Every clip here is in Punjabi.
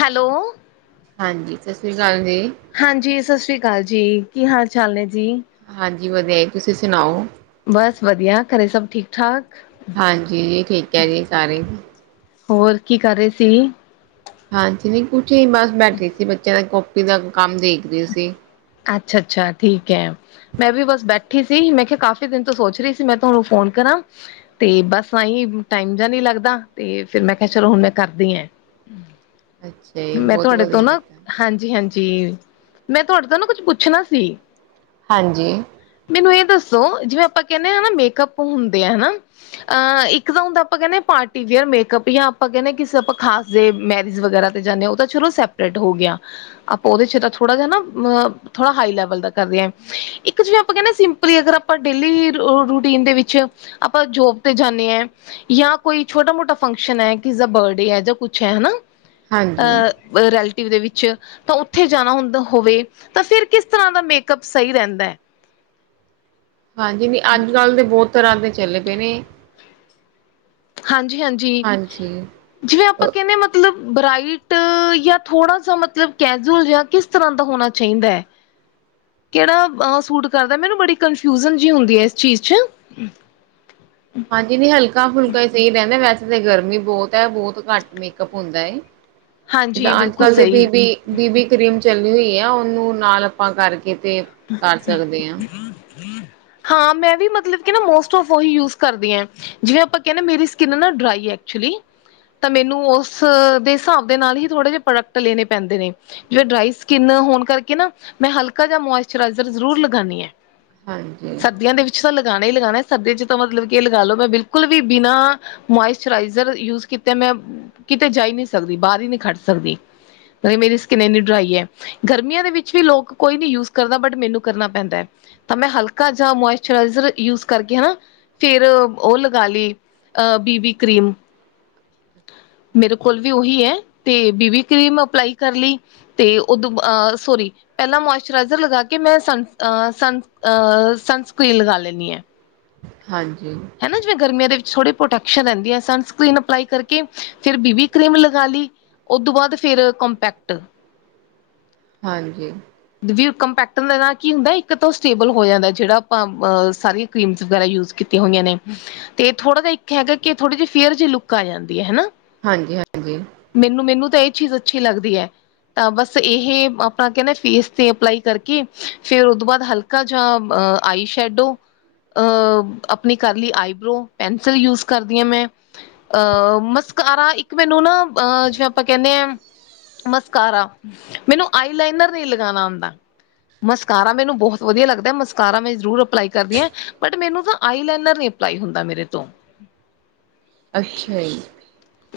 ਹੈਲੋ। ਹਾਂਜੀ, ਸਤਿ ਸ਼੍ਰੀ ਅਕਾਲ ਜੀ। ਹਾਂਜੀ, ਸਤਿ ਸ੍ਰੀ ਅਕਾਲ ਜੀ। ਕੀ ਹਾਲ ਚਾਲ ਨੇ ਜੀ? ਹਾਂਜੀ ਵਧੀਆ ਜੀ, ਤੁਸੀਂ ਸੁਣਾਓ। ਬਸ ਵਧੀਆ, ਘਰੇ ਸਭ ਠੀਕ-ਠਾਕ? ਹਾਂਜੀ, ਠੀਕ ਐ ਜੀ ਸਾਰੇ। ਹੋਰ ਕੀ ਕਰ ਰੇ ਸੀ? ਹਾਂਜੀ ਨੀਂ ਕੁਛ ਹੀ ਬਸ ਬੈਠੇ ਸੀ, ਬੱਚਿਆਂ ਦਾ ਕਾਪੀ ਦਾ ਕੰਮ ਦੇਖ ਰੀ ਸੀ। ਅੱਛਾ-ਅੱਛਾ ਠੀਕ ਐ। ਮੈਂ ਵੀ ਬਸ ਬੈਠੀ ਸੀ ਮੈਂ ਕਿਆ ਕਾਫ਼ੀ ਦਿਨ ਤੋਂ ਸੋਚ ਰੀ ਸੀ ਮੈਂ ਤਾਨੂੰ ਫੋਨ ਕਰਾਂ। ਤੇ ਬਸ ਐਈਂ ਟਾਈਮ ਜਾ ਨੀ ਲੱਗਦਾ ਤੇ ਫੇਰ ਮੈਂ ਕਿਆ ਚਲੋ ਹੁਨ ਮੈਂ ਕਰਦੀ ਆਂ। ਅੱਛਾ ਜੀ ਮੈਂ ਬਹੁਤ ਤੁਆਡੇ ਤੋਂ ਵਧੀਆ ਨਾ ਕੀਤਾ ਹਾਂਜੀ-ਹਾਂਜੀ, ਮੈਂ ਤੁਆਡੇ ਤੋਂ ਨਾ ਕੁੱਝ ਪੁੱਛਨਾ ਸੀ। ਹਾਂਜੀ। ਮੈਨੂੰ ਏ ਦੱਸੋ ਜਿਵੇਂ ਆਪਾਂ ਕੈਨੇ ਆ ਨਾ ਮੇਕਅੱਪ ਹੁੰਦੇ ਆ ਹਨਾ ਅੰ ਇੱਕ ਤਾਂ ਹੁੰਦਾ ਆਪਾਂ ਕੈਨੇ ਆਂ ਪਾਰਟੀ ਵੀਅਰ ਮੇਕਅਪ ਜਾਂ ਆਪਾਂ ਕੈਨੇ ਆਂ ਕਿਸੇ ਆਪਾਂ ਖਾਸ ਦੇ ਮੈਰਿਜ ਵਗੈਰਾ ਤੇ ਜਾਂਦੇ ਆ ਓ ਤਾਂ ਚਲੋ ਸੈਪਰੇਟ ਹੋ ਗੇਆ। ਆਪਾਂ ਓਦੇ ਚ ਤਾਂ ਥੋੜਾ ਜਾ ਨਾ ਅ ਥੋੜਾ ਹਾਈ ਲੈਵਲ ਦਾ ਕਰਦੇ ਆਂ, ਇਕ ਕੇ ਜਿਵੇਂ ਆਪਾਂ ਕੈਨੇ ਆ ਸਿੰਪਲੀ ਅਗਰ ਆਪਾਂ ਡੇਲੀ ਰੁ-ਰੂਟੀਨ ਦੇ ਵਿੱਚ ਆਪਾਂ ਜੋਬ ਤੇ ਜਾਨੇ ਐਂ ਜਾਂ ਕੋਈ ਛੋਟਾ ਮੋਟਾ ਫੰਕਸ਼ਨ ਐ, ਕਿਸ ਦਾ ਬਰਡੇ ਐ ਜਾਂ ਕੁਛ ਐ ਹਨਾ, ਹਾਂਜੀ ਅ ਵ ਰੈਲਟਿਵ ਦੇ ਵਿੱਚ ਤਾਂ ਓਥੇ ਜਾਨਾ ਹੁੰਦਾ ਹੋਵੇ ਤਾਂ ਫਿਰ ਕਿਸ ਤਰਾਂ ਦਾ ਮੇਕਅਪ ਸਈ ਰੈੰਦੈ। ਹਾਂਜੀ, ਨਈਂ ਅੱਜ-ਕੱਲ ਤੇ ਬੋ ਤਰਾਂ ਦੇ ਚੱਲੇ ਪਏ ਨੇ। ਹਾਂਜੀ-ਹਾਂਜੀ, ਹਾਂਜੀ ਜਿਵੇਂ ਆਪਾਂ ਅ ਕੈੰਨੇ ਆਂ ਮਤ ਲਬ ਬਰਾਈਟ ਜਾਂ ਥੋੜਾ ਸਾ ਮਤਲਬ ਕੈਜੂਅਲ ਜਾ ਕਿਸ ਤਰਾਂ ਦਾ ਹੋਨਾ ਚਾਈਦੈ। ਕੇੜਾ ਅ ਸੂਟ ਕਰਦੈ ਮੈਨੂੰ ਬੜੀ ਕਨਫਿਊਜਨ ਜੀ ਹੁੰਦੀ ਐ ਏਸ ਚੀਜ਼ ਚ। ਹਾਂਜੀ ਨਈਂ ਹਲਕਾ-ਫੁਲਕਾ ਈ ਸਈ ਰੈੰਦੈ ਵੈਸ ਤੇ ਗਰਮੀ ਬੌਤ ਐ ਬੌਤ ਘੱਟ ਮੇਕਅਪ ਹੁੰਦਾ ਏ, ਹਾਂਜੀ ਜਾਂ ਬਿਲਕੁਲ ਅੱਜ-ਕੱਲ ਦੇ ਸਹੀ ਬੀਬੀ ਬੀਬੀ ਕਰੀਮ ਚੱਲੀ ਹੋਈ ਐ ਓਨੂੰ ਨਾਲ ਆਪਾਂ ਕਰਕੇ ਤੇ ਕਰ ਸਕਦੇ ਆਂ। ਹਾਂ ਮੈਂ ਵੀ ਮਤਲਬ ਕੇ ਨਾ ਮੋਸਟ ਔਫ ਓਹੀ ਯੂਜ ਕਰਦੀ ਆ। ਜਿਵੇਂ ਆਪਾਂ ਕੈਨੇ ਆਂ ਮੇਰੀ ਸਕਿੰਨ ਨਾ ਡਰਾਈ ਐ ਐਕਚੁਲੀ ਤਾਂ ਮੈਨੂੰ ਓਸ ਦੇ ਸਾਬ ਦੇ ਨਾਲ ਈ ਥੋੜੇ ਜੇ ਪ੍ਰੋਡਕਟ ਲੇਨੇ ਪੈਂਦੇ ਨੇ। ਜਿਵੇਂ ਡਰਾਈ ਸਕਿੰਨ ਹੋਨ ਕਰਕੇ ਨਾ ਮੈਂ ਹਲਕਾ ਜਾ ਮੋਇਸਚਰਾਈਜ਼ਰ ਜ਼ਰੂਰ ਲਗਾਨੀ ਆ। ਹਾਂਜੀ। ਸਰਦੀਆਂ ਦੇ ਵਿੱਚ ਤਾਂ ਲਗਾਨਾ ਈ ਲਗਾਨੈ ਸਰਦੀਆਂ ਚ ਤਾਂ ਮਤਲਬ ਕੇ ਏ ਲਗਾਲੋ ਮੈਂ ਬਿਲਕੁਲ ਵੀ ਬਿਨਾਂ ਮੋਇਸਚਰਾਈਜ਼ਰ ਯੂਜ ਕੀਤੈ ਮੈਂ ਕਿਤੇ ਜਾ ਈ ਨੀ ਸਕਦੀ ਬਾਰ ਈ ਨੀ ਖੜ ਸਕਦੀ। ਬਈ ਮੇਰੀ ਸਕਿੰਨ ਏਨੀ ਡਰਾਈ ਐ, ਗਰਮੀਆਂ ਦੇ ਵਿੱਚ ਵੀ ਲੋਕ ਕੋਈ ਨੀ ਯੂਜ ਕਰਦਾ ਬਟ ਮੈਨੂੰ ਕਰਨਾ ਪੈਂਦੈ, ਤਾਂ ਮੈਂ ਹਲਕਾ ਜਾ ਮੋਇਸਚਰਾਈਜ਼ਰ ਯੂਜ ਕਰਕੇ ਹਨਾ ਫਿਰ ਓ ਲਗਾਲੀ ਅ ਬੀਬੀ ਕਰੀਮ। ਮੇਰੇ ਕੋਲ ਵੀ ਓਹੀ ਐ, ਤੇ ਬੀਬੀ ਕਰੀਮ ਅਪਲਾਈ ਕਰਲੀ ਤੇ ਓਦੂੰ ਬਾਦ ਅ ਸੋਰੀ ਪੈਲਾਂ ਮੋਇਸਚ ਰਾਈਜਰ ਲਗਾ ਕੇ ਮੈਂ ਸਨ ਅ ਸਨ ਅ ਸਨਸਕਰੀਨ ਲਗਾ ਲੈਂਨੀ ਆਂ। ਹਾਂਜੀ। ਹਨਾ ਜਿਵੇਂ ਗਰਮੀਆਂ ਦੇ ਵਿੱਚ ਥੋੜੀ ਪ੍ਰੋਟੈਕਸ਼ਨ ਰੈੰਦੀ ਆ, ਸਨਸਕਰੀਨ ਅਪਲਾਈ ਕਰਕੇ ਫਿਰ ਬੀਬੀ ਕਰੀਮ ਲਗਾਲੀ। ਓਦੂੰ ਬਾਦ ਫਿਰ ਕੰਪੈਕਟ ਹਾਂਜੀ। ਦੇ ਵੀ ਓ ਕੰਪੈਕਟ ਦੇ ਨਾਲ ਕੀ ਹੁੰਦੈ ਇੱਕ ਤਾਂ ਓ ਸਟੇਬਲ ਹੋ ਜਾਂਦੈ ਜੇੜਾ ਆਪਾਂ ਸਾਰੀ ਕਰੀਮਸ ਵਗੈਰਾ ਯੂਜ ਕੀਤੀਆਂ ਹੋਈਆਂ ਨੇ। ਤੇ ਥੋੜਾ ਜਾ ਇੱਕ ਹੈਗੈ ਕੇ ਐ ਥੋੜੀ ਜੀ ਫੇਅਰ ਜੀ ਲੁੱਕ ਆ ਜਾਂਦੀ ਐ ਹਨਾ। ਹਾਂਜੀ-ਹਾਂਜੀ। ਮੇਨੂੰ-ਮੇਨੂੰ ਤਾਂ ਏ ਚੀਜ਼ ਅੱਛੀ ਲੱਗਦੀ ਐ, ਤਾਂ ਬਸ ਏਹੇ ਆਪਨਾ ਕੈੰਦੇ ਐ ਫੇਸ ਤੇ ਅਪਲਾਈ ਕਰਕੇ ਫੇਰ ਓਦੂੰ ਬਾਦ ਹਲਕਾ ਜਾ ਆਈਸ਼ੈਡੋ ਅ ਅਪਨੀ ਕਰਲੀ ਆਈਬਰੋ ਪੈਨਸਿਲ ਯੂਜ ਕਰਦੀ ਆਂ ਮੈਂ। ਅਹ ਮਸਕਾਰਾ ਇੱਕ ਮੈਨੂੰ ਨਾ ਅਹ ਜਿਵੇਂ ਆਪਾਂ ਕੈਣੇ ਆਂ ਮਸਕਾਰਾ ਮੈਨੂੰ ਆਈ ਲਾਈਨਰ ਨੀ ਲਗਾਣਾ ਆੰਦਾ ਮਸਕਾਰਾ ਮੈਨੂੰ ਬਹੋਤ ਵਧੀਆ ਲੱਗਦੈ ਮਸਕਾਰਾ ਮੈਂ ਜ਼ਰੂਰ ਅਪਲਾਈ ਕਰਦੀ ਆਂ ਬਟ ਮੈਨੂੰ ਤਾਂ ਆਈ ਲੈਨਰ ਨੀ ਪਲਾਈ ਹੁੰਦਾ ਮੇਰੇ ਤੋਂ ਅੱਛਾ ਈ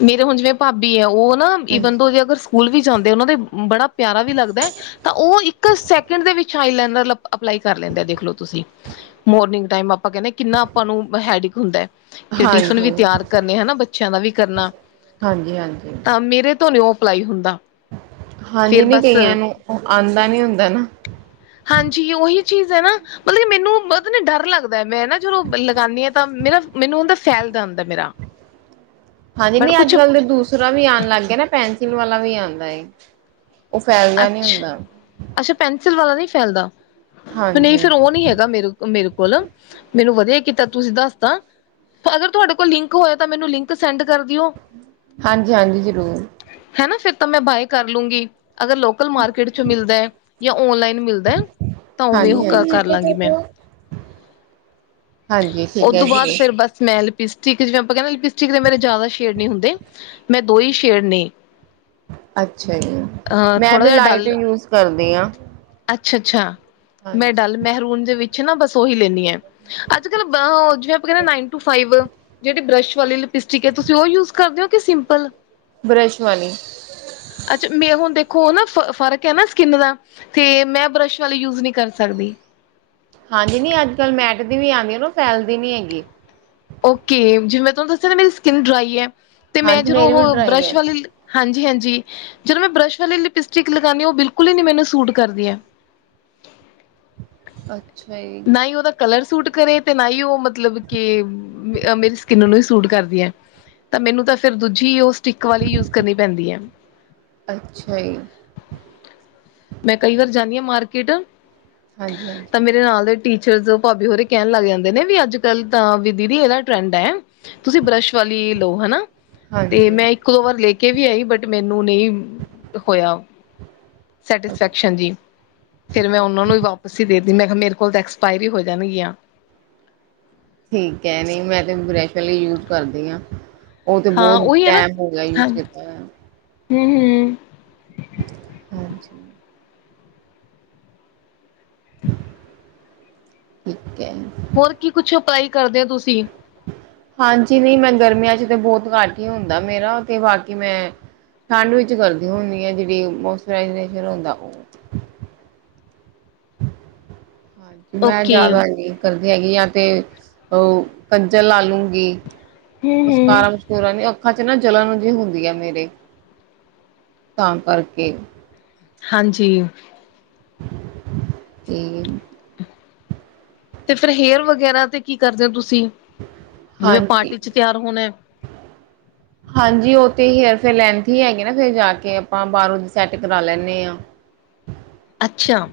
ਮੇਰੇ ਹੁਣ ਜਿਵੇਂ ਭਾਬੀ ਐ ਓਹ ਨਾ ਈਵਨ [unintelligible] ਅਗਰ ਸ ਸਕੂਲ ਵੀ ਜਾਂਦੇ ਓਨਾਂ ਦੇ ਬੜਾ ਪਿਆਰਾ ਵੀ ਲੱਗਦੈ ਤਾਂ ਓਹ ਇੱਕ ਸੈਕਿੰਡ ਦੇ ਵਿੱਚ ਆਈਲੈਨਰ ਲਪ ਅਪਲਾਈ ਕਰ ਲੈਂ ਦੇ ਐ ਦੇਖਲੋ ਤੁਸੀ ਮੋਰਨਿੰਗ ਟਾਈਮ ਅਪਾਂ ਕੈੰਣੇ ਆਂ ਕਿੰਨਾ ਆਪਾਂ ਨੂੰ ਹੈਡਿਕ ਹੁੰਦੈ ਕਿ ਹਾਂਜੀ, ਟਿਫਨ ਵੀ ਹਾਂਜੀ, ਤਿਆਰ ਕਰਨੇ ਹਨਾ ਬੱਚਿਆਂ ਦਾ ਵੀ ਕਰਨਾ ਹਾਂਜੀ, ਤਾਂ ਮੇਰੇ ਤੋਂ ਨੀ ਔਫ ਪਲਾਈ ਹੁੰਦਾ ਹਾਂਜੀ ਫੇਰ ਨਹੀਂ ਬਸ ਕਈਆਂ ਨੂੰ ਓਹ ਆਉਂਦਾ ਨੀ ਹੁੰਦਾ ਨਾ ਹਾਂਜੀ ਯੇ ਓਹੀ ਚੀਜ਼ ਹੈ ਨਾ ਮਤਲਬ ਕਿ ਮੈਨੂੰ ਪਤਾ ਨੀ ਡਰ ਲੱਗਦੈ ਮੈਂ ਨਾ ਜਦੋਂ ਲਗਾੰਣੀ ਆ ਤਾਂ ਮੇਰਾ ਮੈਨੂੰਦਾ ਫੈਲ ਜਾਂਦੈ ਮੇਰਾ [inaudible] ਹਾਂਜੀ ਬਟ ਨਹੀਂ ਅੱਜ ਕੁਛ ਕੱਲ ਤੇ ਦੂਸਰਾ ਵੀ ਆਉਣ ਲੱਗ ਗਿਆ ਨਾ ਪੈਨਸਿਲ ਵਾਲਾ ਵੀ ਆਉਂਦਾ ਏ ਉਹ ਫੈਲਦਾ ਨਹੀਂ ਅੱਛ ਹੁੰਦਾ ਅੱਛਾ ਪੈਨਸਿਲ ਵਾਲਾ ਨਹੀਂ ਫੈਲਦਾ ਨਹੀਂ ਹਾਂਜੀ, ਫਿਰ ਉਹ ਨਹੀਂ ਹੈਗਾ ਮੇਰੇ ਓਹ ਮੇਰੇ ਕੋਲ ਮੈਨੂੰ ਵਧੀਆ ਕੀਤਾ ਤੁਸੀਂ ਦੱਸ ਤਾ ਅਗਰ ਤੁਹਾਡੇ ਕੋਲ ਲਿੰਕ ਹੋਏ ਤਾਂ ਮੈਨੂੰ ਲਿੰਕ ਸੈਂਡ ਕਰ ਦਿਓ ਹਾਂਜੀ ਹਾਂਜੀ ਜ਼ਰੂਰ ਹੈਨਾ ਫਿਰ ਤਾਂ ਮੈਂ ਬਾਏ ਕਰ ਲੂੰਗੀ ਅਗਰ ਲੋਕਲ ਮਾਰਕੀਟ ਚੋਂ ਮਿਲਦੈ ਯਾਂ ਓਨਲਾਈਨ ਮਿਲਦਾ ਏ ਤਾਂ ਉਵੇਂ ਉਹ ਹਾਂਜੀ, ਕ ਹਾਂਜੀ, ਕਰ ਲਾਂਗੀ ਮੈਂ ਹਾਂਜੀ ਉਹ ਠੀਕ ਐ ਦੋ ਬਾਅਦ ਜੀ, ਫਿਰ ਬੱਸ ਮੈਂ ਲਿਪਸਟਿਕ ਜਿਵੇਂ ਆਪਾਂ ਕਹਿਣਾ ਲਿਪਸ ਟਿਕ ਦੇ ਮੇਰੇ ਜ਼ਿਆਦਾ ਸ਼ੇਡ ਨੀ ਹੁੰਦੇ ਮੈਂ ਦੋ ਹੀ ਸ਼ੇਡ ਨੇ ਅੱਛਾ ਜੀ ਅ ਮੈਂ ਥੋੜਾ ਵੀ ਲਾਈਟ ਹੀ ਯੂਜ ਕਰਦੀ ਹਾਂ ਅੱਛਾ ਅੱਛਾ ਮੈਂ ਡੱਲ ਮਹਿਰੂਨ ਦੇ ਵਿੱਚ ਨਾ ਬਸ ਉਹੀ ਲੈਂਨੀ ਆਂ ਅੱਜ ਕੱਲ ਅੱਛਾ ਬਹੋ ਜਿਵੇਂ ਆਪਾਂ ਕਹਿੰਣੇ ਆ ਨਾਈਨ ਟੂ ਫਾਈਵ ਜਿਹੜੀ ਬਰੱਸ਼ ਵਾਲੀ ਲਿਪਸਟਿਕ ਹੈ ਤੁਸੀਂ ਉਹ ਯੂਜ ਕਰਦੇ ਹੋ ਕਿ ਸਿੰਪਲ ਬਰੱਸ਼ ਵਾਲੀ ਅੱਛਾ ਮੇ ਹੁਣ ਦੇਖੋ ਨਾ ਫ ਫ਼ਰਕ ਹੈ ਨਾ ਸਕਿੰਨ ਦਾ ਤੇ ਮੈਂ ਬਰੱਸ਼ ਵਾਲੀ ਯੂਜ ਨਹੀਂ ਕਰ ਸਕਦੀ ਹਾਂਜੀ ਨਹੀਂ ਅੱਜ ਕੱਲ ਮੈਟ ਦੀ ਵੀ ਆਉਂਦੀ ਹੈ ਨਾ ਫੈਲਦੀ ਨੀ ਹੈਗੀ ਓਕੇ ਜਿਵੇਂ ਮੈਂ ਤੁਹਾਨੂੰ ਦੱਸਿਆ ਨਾ ਮੇਰੀ ਸਕਿਨ ਡਰਾਈ ਹੈ ਤੇ ਮੈਂ ਹਾਂਜੀ ਜਦੋਂ ਮੇਰੀ ਵੀ ਉਹ ਡਰਾਈ ਬਰਸ਼ ਹੈ ਵਾਲੀ ਲਿ ਹਾਂਜੀ ਹਾਂਜੀ ਜਦੋਂ ਮੈਂ ਬਰੱਸ਼ ਵਾਲੀ ਲਿਪਸਟਿਕ ਲਗਾਉਂਦੀ ਹਾਂ ਉਹ ਬਿਲਕੁਲ ਹੀ ਨੀ ਮੈਨੂੰ ਸੂਟ ਕਰਦੀ ਹੈ ਅੱ ਨਾ ਹੀ ਉਹਦਾ ਕਲਰ ਸੂਟ ਕਰੇ ਤੇ ਨਾ ਹੀ ਉਹ ਮਤ ਮਤਲਬ ਕਿ ਅਹ ਮੇਰੀ ਸਕਿੰਨ ਨੂੰ ਹੀ ਸੂਟ ਕਰਦੀ ਹੈ ਤਾਂ ਮੈਨੂੰ ਤਾਂ ਫੇਰ ਦੂਜੀ ਉਹ ਸ ਟਿਕ ਵਾਲੀ ਯੂਸ ਕਰਨੀ ਪੈਂਦੀ ਹੈ ਅੱਛਾ ਜੀ ਮੈਂ ਕਈ ਵਾਰ ਜਾਂਣੀ ਹਾਂ ਮਾਰਕੀਟ ਹਾਂਜੀ ਹਾਂਜੀ ਤਾਂ ਮੇਰੇ ਨਾਲ ਟੀਚਰਸ ਭਾਬੀ ਹੋਰੀ ਕਹਿਣ ਲੱਗ ਜਾਂਦੇ ਨੇ ਵੀ ਅੱਜ ਕੱਲ ਤਾਂ ਵੀ ਦੀਦੀ ਇਹਦਾ ਟਰੈਂਡ ਹੈ ਤੁਸੀਂ ਬਰੱਸ਼ ਵਾਲੀ ਲਓ ਹਨਾ ਤੇ ਹਾਂਜੀ ਮੈਂ ਇੱਕ ਇੱਕ ਦੋ ਵਾਰ ਲੈ ਕੇ ਵੀ ਆਈ ਬਟ ਮੈਨੂੰ ਨਹੀਂ ਹੋਇਆ ਅੱਛਾ ਸੈਟਿਸਫੈਕਸ਼ਨ ਜੀ ਫੇਰ ਮੈਂ ਉਹਨਾਂ ਨੂੰ ਅੱਛਾ ਹੀ ਵਾਪਸ ਹੀ ਦੇਤੀ ਮੈਂ ਕਿਹਾ ਮੇਰੇ ਕੋਲ ਐਕਸਪਾਇਰੀ ਹੋ ਜਾਨਗੀਆਂ। ਠੀਕ ਹੈ ਨਹੀਂ ਮੈਂ ਤੇ ਬਰੈਸ਼ ਵਾਲੀ ਯੂਜ਼ ਕਰਦੀ ਆਂ। ਔਹ ਤੇ ਹਾਂ ਬੋੱਤ ਉਹੀ ਟੈਮ ਹੋ ਗਿਆ ਯੂਜ਼ ਕੀਤਾ ਹੋਇਆ। ਹੂੰ ਹੂੰ। ਹਂਜੀ। ਠੀਕ ਐ। ਹੋਰ ਕੀ ਕੁਛ ਅਪਲਾਈ ਕਰਦੇ ਔ ਤੁਸੀ। ਹਜੀ ਨਹੀਂ ਮੈਂ ਗਰਮੀਆਂ ਚ ਤਾਂ ਬੋੱਤ ਘੱਟ ਹੀ ਹੁੰਦਾ। ਮੇਰਾ ਤੇ ਬਾਕੀ ਮੈਂ ਠੰਡ ਵਿੱਚ ਕਰਦੀ ਹੁਨੀ ਆ ਜੇੜੀ ਮੋਚਰਾਈਜ ਨੇਚਰ ਹੁੰਦਾ। ਮੈਂ ਓਕੇ ਜੈਦਾ ਨੀ। ਸਰਦੀ ਹੈਗੀ ਆਂ ਤੇ ਔਹ ਕੰਜਲ ਲਾ ਲੂੰਗੀ। ਹੂੰ-ਹੂੰ ਕਾਰਾ ਕੁਰਾ ਨੀ ਅੱਖਾਂ ਚ ਨਾ ਜਲਨ ਜੀ ਹੁੰਦੀ ਆ ਮੇਰੇ। ਤਾਂ ਕਰਕੇ। ਹਂਜੀ। ਏ। ਤੇ ਫੇਰ ਹੇਅਰ ਵਗੈਰਾ ਤੇ ਕੀ ਕਰਦੇ ਹੋ ਤੁਸੀਂ ਜਿਵੇਂ ਹਾਂਜੀ ਪਾਰਟੀ ਚ ਤਿਆਰ ਹੋਨਾ। [unintelligible] ਹਂਜੀ ਔਹ ਤੇ ਹੇਅਰ ਫੇਅਰ ਲੈਂਸਹੀ ਹੈਗੇ ਨਾ ਫੇਰ ਜਾ ਕੇ ਆਪਾਂ ਬਾਰੋਂ ਸੈਟ ਕਰਾ ਲੈਂਨੇ ਆਂ। ਅੱਛਾ,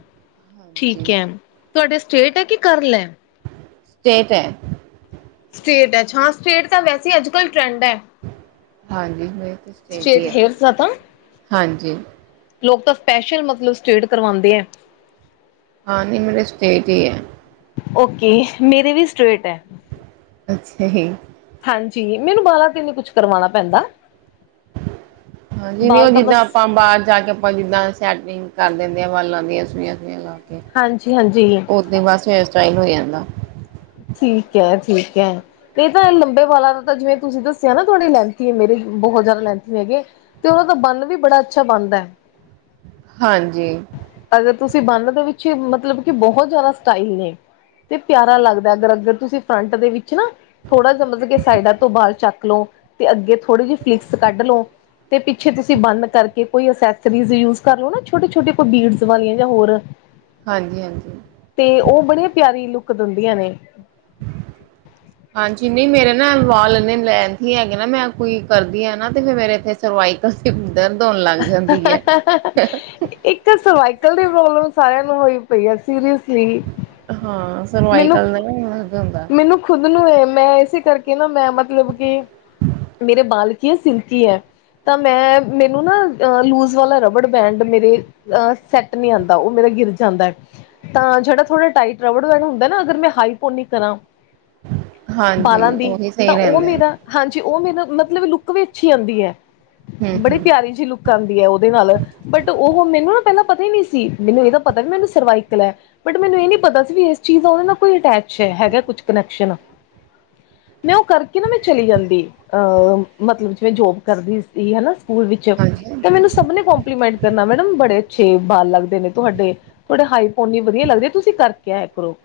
ਠੀਕ ਹਾਂਜੀ ਹੈ, ਤੁਹਾਡੇ ਸਟੇਟ ਐ ਕਿ ਕਰ ਲੈਨ। ਸਟੇਟ ਐ। ਸਟੇਟ ਹੈ ਹਾਂ ਸਟੇਟ ਤਾਂ ਵੈਸੇ ਈ ਅੱਜ ਕੱਲ ਟਰੈਂਡ ਐ। ਹਂਜੀ, ਮੈਂ ਕਿਹਾ ਠੀਕ ਐ ਹੇਅਰਸ ਦਾ ਤਾਂ ਹਂਜੀ। ਲੋਕ ਤਾਂ ਸਪੈਸ਼ਲ ਮਗਰੋ ਸਟੇਟ ਕਰਵਾਉਂਦੇ ਐ। ਹਾਂ ਨਹੀਂ ਮੇਰੇ ਸਟੇਟ ਈ ਐ। ਔਕੇ ਮੇਰੇ ਵੀ ਸਟਰੇਟ ਐ। ਅੱਛਾ ਹੇ। ਹਂਜੀ, ਮੈਨੂੰ ਵਾਲਾ ਤੇ ਨਹੀਂ ਕੁਛ ਕਰਵਾਉਨਾ ਪੈਂਦਾ। ਹਂਜੀ, ਜਿਵੇਂ ਉਹ ਬਾਲ ਤਾਂ ਜਿੱਦਾਂ ਬਸ ਆਪਾਂ ਬਾਰ ਜਾ ਕੇ ਆਪਾਂ ਜਿੱਦਾਂ ਸਟੇਟੀੰਗ ਕਰ ਦਿੰਦੇ ਆ ਵਾਲਾਂ ਦੀ ਸੂਈਆਸਾਇਆਂ ਲਾ ਕੇ। ਹਂਜੀ, ਹਂਜੀ। ਔ ਤੇ ਬਸ ਫੇਰ ਹੇਅਰ ਸਟਾਈਲ ਔ ਜਾਂਦਾ। ਠੀਕ ਐ, ਠੀਕ ਐ। ਇਹ ਤਾਂ ਇਹ ਲੰਬੇ ਵਾਲਾ ਦਾ ਤਾਂ ਜਿਵੇਂ ਤੁਸੀਂ ਦੱਸਿਆ ਨਾ ਤੁੱਡੇ ਲੈਂਥੀ ਮੇਰੇ ਬੋੱਤ ਜੈ਼ਦਾ ਲੈਂਥੀ ਹੈਗੇ। ਤ ਔਹ ਤਾਂ ਬੰਨ ਵੀ ਬੜਾ ਅੱਛਾ ਬਨਦਾ ਐ। ਹਂਜੀ। ਅਗਰ ਤੁਸੀਂ ਬੰਨ ਦੇ ਵਿੱਚ ਮਤਲਬ ਕਿ ਬੋੱਤ ਜੈ਼ਦਾ ਸਟਾਈਲ ਨੇ ਤੇ ਪਿਆਰਾ ਲੱਗਦਾ। ਅਗਰ ਅਗਰ ਤੁਸੀਂ ਫਰੰਟ ਦੇ ਵਿੱਚ ਨਾ ਥੋੜਾ ਜਾ ਮਤਲਬ ਕਿ ਸਾਈਡਾਂ ਤੋਂ ਬਾਲ ਚੱਕ ਲਔ ਤੇ ਅੱਗੇ ਥੋੜੀ ਜਿਹੀ ਫਲਿਕਸ ਕੱਢ ਲੋ। ਤੇ ਪਿੱਛੇ ਤੁਸੀਂ ਬੰਦ ਕਰਕੇ ਕੋਈ ਅਸੈਸਰੀਜ਼ ਯੂਜ ਕਰ ਲੋ ਨਾ ਛੋਟੇ ਛੋਟੇ ਕੋਈ ਬੀਡਸ ਵਾਲੀਆਂ ਜਾਂ ਹੋਰ। ਹਂਜੀ, ਹਂਜੀ। ਤੇ ਔਹ ਬੜੀਆਂ ਪਿਆਰੀ ਲੁੱਕ ਦਿੰਦੀਆਂ ਨੇ। ਹਂਜੀ, ਨੀ ਮੇਰਲ। ਨਾ ਵਾਲ ਇੰਨੇ ਲੈਂਥੀ ਹੈਗੇ ਨਾ। ਮੈਂ ਕੋਈ ਕਰਦੀ ਆ ਨਾ ਤੇ ਫੇਰ ਮੇਰੇ ਇੱਥੇ ਸਰਵਾਈਬ ਸਿਰ ਦਰਦ ਹੋਨ ਲੱਗ ਜਾਂਦੀ ਐ। ਇੱਕ ਸਰਵਾਈਕਲ ਦੀ ਪ੍ਰੋਬਲਮ ਸਾਰੇਆਂ ਨੂੰ ਹੋਈ ਪਈ ਆ ਸੀਰੀਅਸ ਲੀ ਹਾਂ ਸਰਵਾਈਕਲ ਨਾਲ ਦਰਦ ਹੁੰਦਾ ਮੈਨੂੰ ਖੁਦ ਨੂੰ ਹੈ ਮੈਂ ਇਸੇ ਕਰਕੇ ਨਾ ਮੈਂ ਮਤਲਬ ਕਿ ਮੇਰੇ ਬਾਲ ਕੀ ਏ ਸਿਲਕੀ ਐ ਤਾਂ ਮੈਂ ਮੈਨੂੰ ਨਾ ਅ ਲੂਜ ਵਾਲਾ ਰਬੜ ਬੈਂਡ ਮੇਰੇ ਅਹ ਸੈੱਟ ਨਹੀਂ ਆੰਦਾ ਉਹ ਮੇਰਾ ਗਿਰ ਜਾਂਦਾ ਐ ਤਾਂ ਜੇਹੜਾ ਥੋੜ੍ਹਾ ਟਾਈਟ ਰਬੜ ਬੈਡੰ ਹੁੰਦਾ ਨਾ ਅਗਰ ਮੈਂ ਹਾਈ ਪੋਨੀ ਕਰਾਂ ਹਾਂਜੀ ਬਾਲਾਂ ਦੀ ਉਹੀ ਸਹੀ ਤਾਂ ਉਹ ਰਹਿੰਦਾ ਮੇਰਾ ਹਾਂਜੀ ਉਹ ਮੈਨੂੰ ਮਤਲਬ ਲੁੱਕ ਵੀ ਅੱਛੀ ਆੰਦੀ ਹੈ ਹੂੰ ਬੜੀ ਹੂੰ ਪਿਆਰੀ ਜਿਹੀ ਲੁੱਕ ਕਨ ਦੀ ਹੈ ਉਹਦੇ ਨਾਲ ਬਟ ਓਹ ਮੈਨੂੰ ਨਾ ਪਹਿਲਾਂ ਪਤਾ ਹੀ ਨਹੀਂ ਸੀ ਮੈਨੂੰ ਇਹਦਾ ਪਤਾ ਨੀ ਮੈਨੂੰ ਸਰਵਾਈਕਲ ਐ ਬਟ ਮੈਨੂੰ ਇਹ ਨੀ ਪਤਾ ਸੀ ਵੀ ਇਸ ਚੀਜ਼ ਦਾ ਉਹਦੇ ਨਾਲ ਕੋਈ ਅਟੈਚ ਹੈਗਾ ਕੁਛ ਕਨੈਕਸ਼ਨ ਮੈਂ ਓਹ ਕਰਕੇ ਨਾ ਮੈਂ ਚਲੀ ਜਾਂਦੀ ਅਹ ਮਤਲਬ ਜੇ ਜੋਬ ਕਰਦੀ ਹੈਨਾ ਸਕੂਲ ਵਿੱਚ ਹਾਂਜੀ ਤੇ ਹਾਂਜੀ ਮੈਨੂੰ ਸਬ ਨੇ ਕੋਂਪਲੀਮੈਂਟ ਕਰਨਾ ਮੈਡਮ ਬੜੇ ਅੱਛੇ ਬਾਲ ਲੱਗਦੇ ਨੇ ਤੁਹਾਡੇ ਤੁਹਾਡੇ ਹਾਈਪੋਨੀ ਵਦੀਆ ਲੱਗਦੀ ਤੁਸੀਂ ਕਰਕੇ ਆਇਆ ਕਰੋ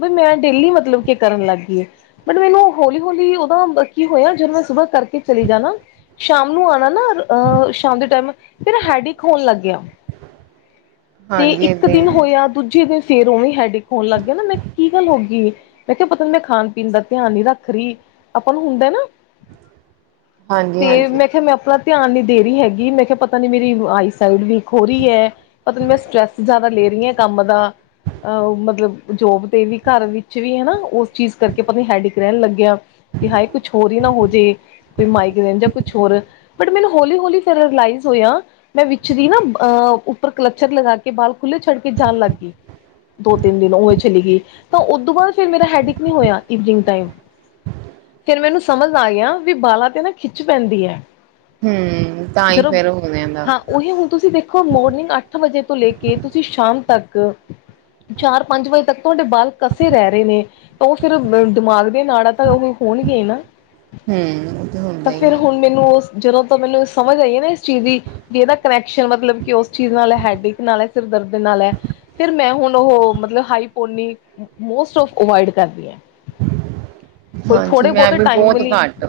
ਵਈ ਮੈਂ ਡੇਲੀ ਮਤਲਬ ਕਿ ਕਰਨ ਲੱਗ ਗਈਏ ਬਟ ਮੈਨੂੰ ਹੌਲੀ ਹੌਲੀ ਓਦੋ ਕੀ ਹੋਇਆ ਜਦ ਮੈਂ ਸੁਬਾਹ ਕਰਕੇ ਚਲੀ ਜਾਨਾ ਸ਼ਾਮ ਨੂੰ ਆਉਣਾ ਨਾ ਅਹ ਸ਼ਾਮ ਦੇ ਟਾਈਮ ਫਿਰ ਹੈਡਿੰਕ ਹੋਨ ਲਗ ਗੇਆ [inaudible] ਤੇ ਹਾਂਜੀ ਇੱਕ ਏਦਾਂ ਹੀ ਦਿਨ ਹੁੰਦਾ ਹੋਇਆ ਦੂਜੇ ਦਿਨ ਫੇਰ ਉਵੇਂ ਹੈਡਿੰਕ ਹੋਣ ਲੱਗ ਗਏ ਨਾ ਮੈਂ ਕਿਹਾ ਕੀ ਗੱਲ ਹੋਗੀ ਮੈਂ ਕਿਹਾ ਪਤਾ ਨੀ ਮੈਂ ਖਾਨ ਪੀਨ ਦਾ ਧਿਆਨ ਨੀ ਰੱਖ ਰਹੀ ਆਪਾਂ ਨੂੰ ਹੁੰਦਾ ਏ ਨਾ ਹਾਂਜੀ ਤੇ ਹਾਂਜੀ ਮੈਂ ਕਿਹਾ ਮੈਂ ਅਪਨਾ ਧਿਆਨ ਨੀ ਦੇ ਰਹੀ ਹੈਗੀ ਮੈਂ ਕਿਹਾ ਪਤਾ ਨੀ ਮੇਰੀ ਆਈਸਾਈਡ ਵੀਕ ਹੋੋ ਰਹੀ ਐ ਪਤਾ ਨਹੀਂ ਮੈਂ ਸਟਰ੍ਰੈਸ ਜ਼ਿਆਦਾ ਲੈਰੀ ਹਾਂ ਕੰਮ ਦਾ ਅਹ ਮਤਲਬ ਜੋਬ ਤੇ ਵੀ ਘਰ ਵਿੱਚ ਸੀ ਵੀ ਹੈਨਾ ਉਸ ਚੀਜ਼ ਕਰਕੇ ਪਤਾ ਨੀ ਹੈਡਿਕ ਰਹਿਣ ਲੱਗਿਆ ਕਿ ਹਾਏ ਕੁਛ ਹੋਰ ਹੀ ਨਾ ਹੋ ਜੇ ਤੇ ਮਾਈਗਰੇਨ ਜਾਂ ਕੁਛ ਹੋਰ ਬਟ ਮੈਨੂੰ ਹੌਲੀ ਹੋਲੀ ਫਿਰ ਰਿਲਾਈਜ ਹੋਇਆ ਮੈਂ ਵਿੱਚ ਦੀ ਨਾ ਅਹ ਉੱਪਰ ਕਲੱਚਰ ਲਗਾ ਕੇ ਬਾਲ ਖੁੱਲ੍ਹੇ ਛੱਡ ਕੇ ਜਾਨ ਲੱਗ ਗਈ ਦੋ-ਤਿੰਨ ਦਿਨ ਓਵੇਂ ਚਲੀ ਗਈ ਤਾਂ ਉਹਦੋਂ ਬਾਅਦ ਫਿਰ ਮੇਰਾ ਹੈਡਇਕ ਨਹੀਂ ਹੋਇਆ ਈਵਨਿੰਗ ਟਾਈਮ ਫੇਰ ਮੈਨੂੰ ਸਮਝ ਆ ਗਿਆ ਵੀ ਬਾਲਾਂ 'ਤੇ ਨਾ ਖਿੱਚ ਪੈਂਦੀ ਐ। ਹੰ ਤਾਂ ਹੀ ਫੇਰ ਹੋ ਜਾਂਦਾ ਓਹੀ ਹੁਣ ਤੁਸੀਂ ਦੇਖੋ ਮੋਰਨਿੰਗ ਅੱਠ ਵਜੇ ਤੋਂ ਲੈ ਕੇ ਤੁਸੀਂ ਸ਼ਾਮ ਤੱਕ ਚਾਰ-ਪੰਜ ਵਜੇ ਤੱਕ ਤੁਹਾਡੇ ਬਾਲ ਕੱਸ ਕੇ ਰਹਿ ਰਹੇ ਨੇ, ਤਾਂ ਉਹ ਫਿਰ ਦਿਮਾਗ ਦੀਆਂ ਨਾੜਾਂ ਤਾਂ ਉਹ ਹੋਣਗੀਆ ਈ ਨਾ ਹਮ ਉਹ ਤੇ ਹੁੰਦਾ ਤਾਂ ਈ ਫਿਰ ਐ ਹੁਣ ਮੈਨੂੰ ਉਸ, ਜਦੋਂ ਤੋਂ ਮੈਨੂੰ ਸਮਝ ਆਈ ਏ ਨਾ ਇਸ ਚੀਜ਼ ਦੀ ਜੇ ਇਹਦਾ ਕਨੈਕਸ਼ਨ ਮਤਲਬ ਕਿ ਉਸ ਚੀਜ਼ ਨਾਲ ਹੈਡਿਕ ਨਾਲ ਹੈ, ਸਿਰ ਦਰਦ ਨਾਲ ਹੈ ਫਿਰ ਮੈਂ ਹੁਣ ਉਹ ਮਤਲਬ ਹਾਈ ਪੋਨੀ ਨ [unintelligible] ਮੋਸਟ ਔਫ ਅਵਾਇਡ ਕਰਦੀ ਆਂ ਕੋਈ ਹਾਂਜੀ ਮੈਂ ਥੋੜੇ-ਬਹੁਤੇ ਵੀ ਟਾਈਮ ਬਹੁਤ ਵਲੀ ਘੱਟ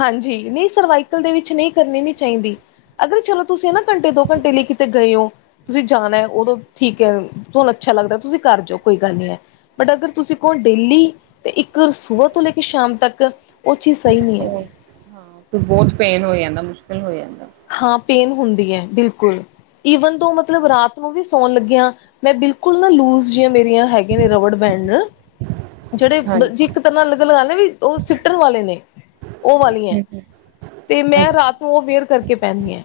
ਹਾਂਜੀ, ਨਹੀਂ ਸਰਵਾਈਕਲ ਦੇ ਵਿੱਚ ਨਹੀਂ ਕਰਨੀ ਨੀ ਚਾਹੀਦੀ ਅਗਰ ਚਲੋ ਤੁਸੀਂ ਨਾ ਘੰਟੇ ਦੋ ਘੰਟੇ ਲਈ ਕਿਤੇ ਗਏ ਓਂ ਤੁਸੀਂ ਜਾਨਾ ਏ ਉਦੋਂ ਠੀਕ ਹੈ ਤੁਹਾਨੂੰ ਅੱਛਾ ਲੱਗਦਾ ਤੁਸੀਂ ਕਰ ਜਾਓ ਕੋਈ ਗੱਲ ਨੀ ਐ ਬਟ ਅਗਰ ਤੁਸੀਂ ਕਹੋ ਡੇਲੀ ਤੇ ਇੱਕ ਸੁਬਾ ਤੋਂ ਲੈ ਕੇ ਸ਼ਾਮ ਤੱਕ ਉਹ ਚੀਜ਼ ਸਹੀ ਨਹੀਂ ਹੈ ਹਾਂ, ਫੇਰ ਬਹੁਤ ਪੇਨ ਹੋ ਜਾਂਦਾ ਮੁਸ਼ਕਿਲ ਹੋ ਜਾਂਦਾ ਹਾਂ ਪੇਨ ਹੁੰਦੀ ਹੈ, ਬਿਲਕੁਲ ਈਵਨ ਤੋਂ ਮਤਲਬ ਰਾਤ ਨੂੰ ਵੀ ਸੌਣ ਲੱਗਿਆਂ ਮੈਂ ਬਿਲਕੁਲ ਨਾ ਲੂਜ ਜਿਹੀਆਂ ਮੇਰੀਆਂ ਹੈਗੀਆਂ ਨੇ ਰਬੜ ਬੈਂਡਅ। ਜਿਹੜੇ ਹਾਂਜੀ ਜੇ ਇੱਕ ਤਰ੍ਹਾਂ ਨਾਲ ਲੱਗਣ ਲੱਗ ਜੇ ਨਾ ਵੀ ਉਹ [unintelligible] ਸਿੱਟਣ ਵਾਲੇ ਨੇ, ਉਹ ਵਾਲੀਐਂ ਹੂੰ, ਤੇ ਮੈਂ ਅੱਛਾ ਰਾਤ ਨੂੰ ਉਹ ਵੀਅਰ ਕਰਕੇ ਪੈਨੀ ਐ,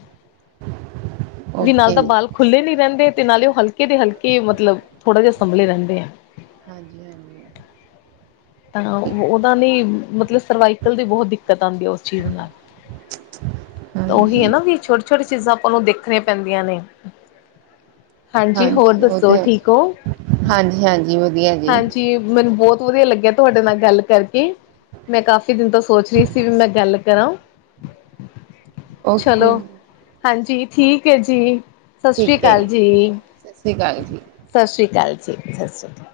ਤੈਸੀ ਲਾਲ ਓਕੇ ਤਾਂ ਪਾਲ ਖੁੱਲ੍ਹੇ ਨੀ ਰਹਿੰਦੇ ਤੇ ਨਾਲੇ ਉਹ ਹਲਕੇ ਦੇ ਹਲਕੇ ਮਤਲਬ ਥੋੜਾ ਜਿਹਾ ਸੰਭਲੇ ਰਹਿੰਦੇ ਆ। ਹਾਂਜੀ-ਹਾਂਜੀ। ਤਾਂ ਉਦਾ ਨੀ ਮਤਲਬ ਸਰਵਾਈਕਲ ਦੀ ਬਹੁਤ ਦਿੱਕਤ ਆਉਂਦੀ ਹੈ ਉਸ ਚੀਜ਼ ਨਾਲ। ਤਾਂ ਉਹੀ ਐ ਹਾਂਜੀ ਨਾ ਵੀ ਛੋਟੀ-ਛੋਟੀ ਚੀਜ਼ਾਂ ਆਪਾਂ ਨੂੰ ਦੇਖਣੀਆਂ ਪੈਂਦੀਆਂ ਨੇ। ਹਾਂਜੀ ਹੋਰ ਦੱਸੋ ਠੀਕ ਹੋ? ਹਾਂਜੀ-ਹਾਂਜੀ ਹਾਂਜੀ, ਮੈਨੂੰ ਬਹੁਤ ਵਧੀਆ ਲੱਗਿਆ, ਤੁਹਾਡੇ ਨਾਲ ਗੱਲ ਕਰਕੇ। ਮੈਂ ਕਾਫੀ ਦਿਨ ਤੋਂ ਸੋਚ ਰਹੀ ਸੀ, ਵੀ ਮੈਂ ਗੱਲ ਕਰਾਂ। ਓਕੇ ਚਲੋ ਜੀ ਹਾਂਜੀ ਠੀਕ ਹੈ ਜੀ, ਸਤਿ ਸ੍ਰੀ ਠੀਕ ਹੈ ਅਕਾਲ ਜੀ। ਸਤਿ ਸ਼੍ਰੀ ਅਕਾਲ ਜੀ। ਸਤਿ ਸ਼੍ਰੀ ਅਕਾਲ ਜੀ, ਸਤਿ ਸ਼੍ਰੀ ਅਕਾਲ।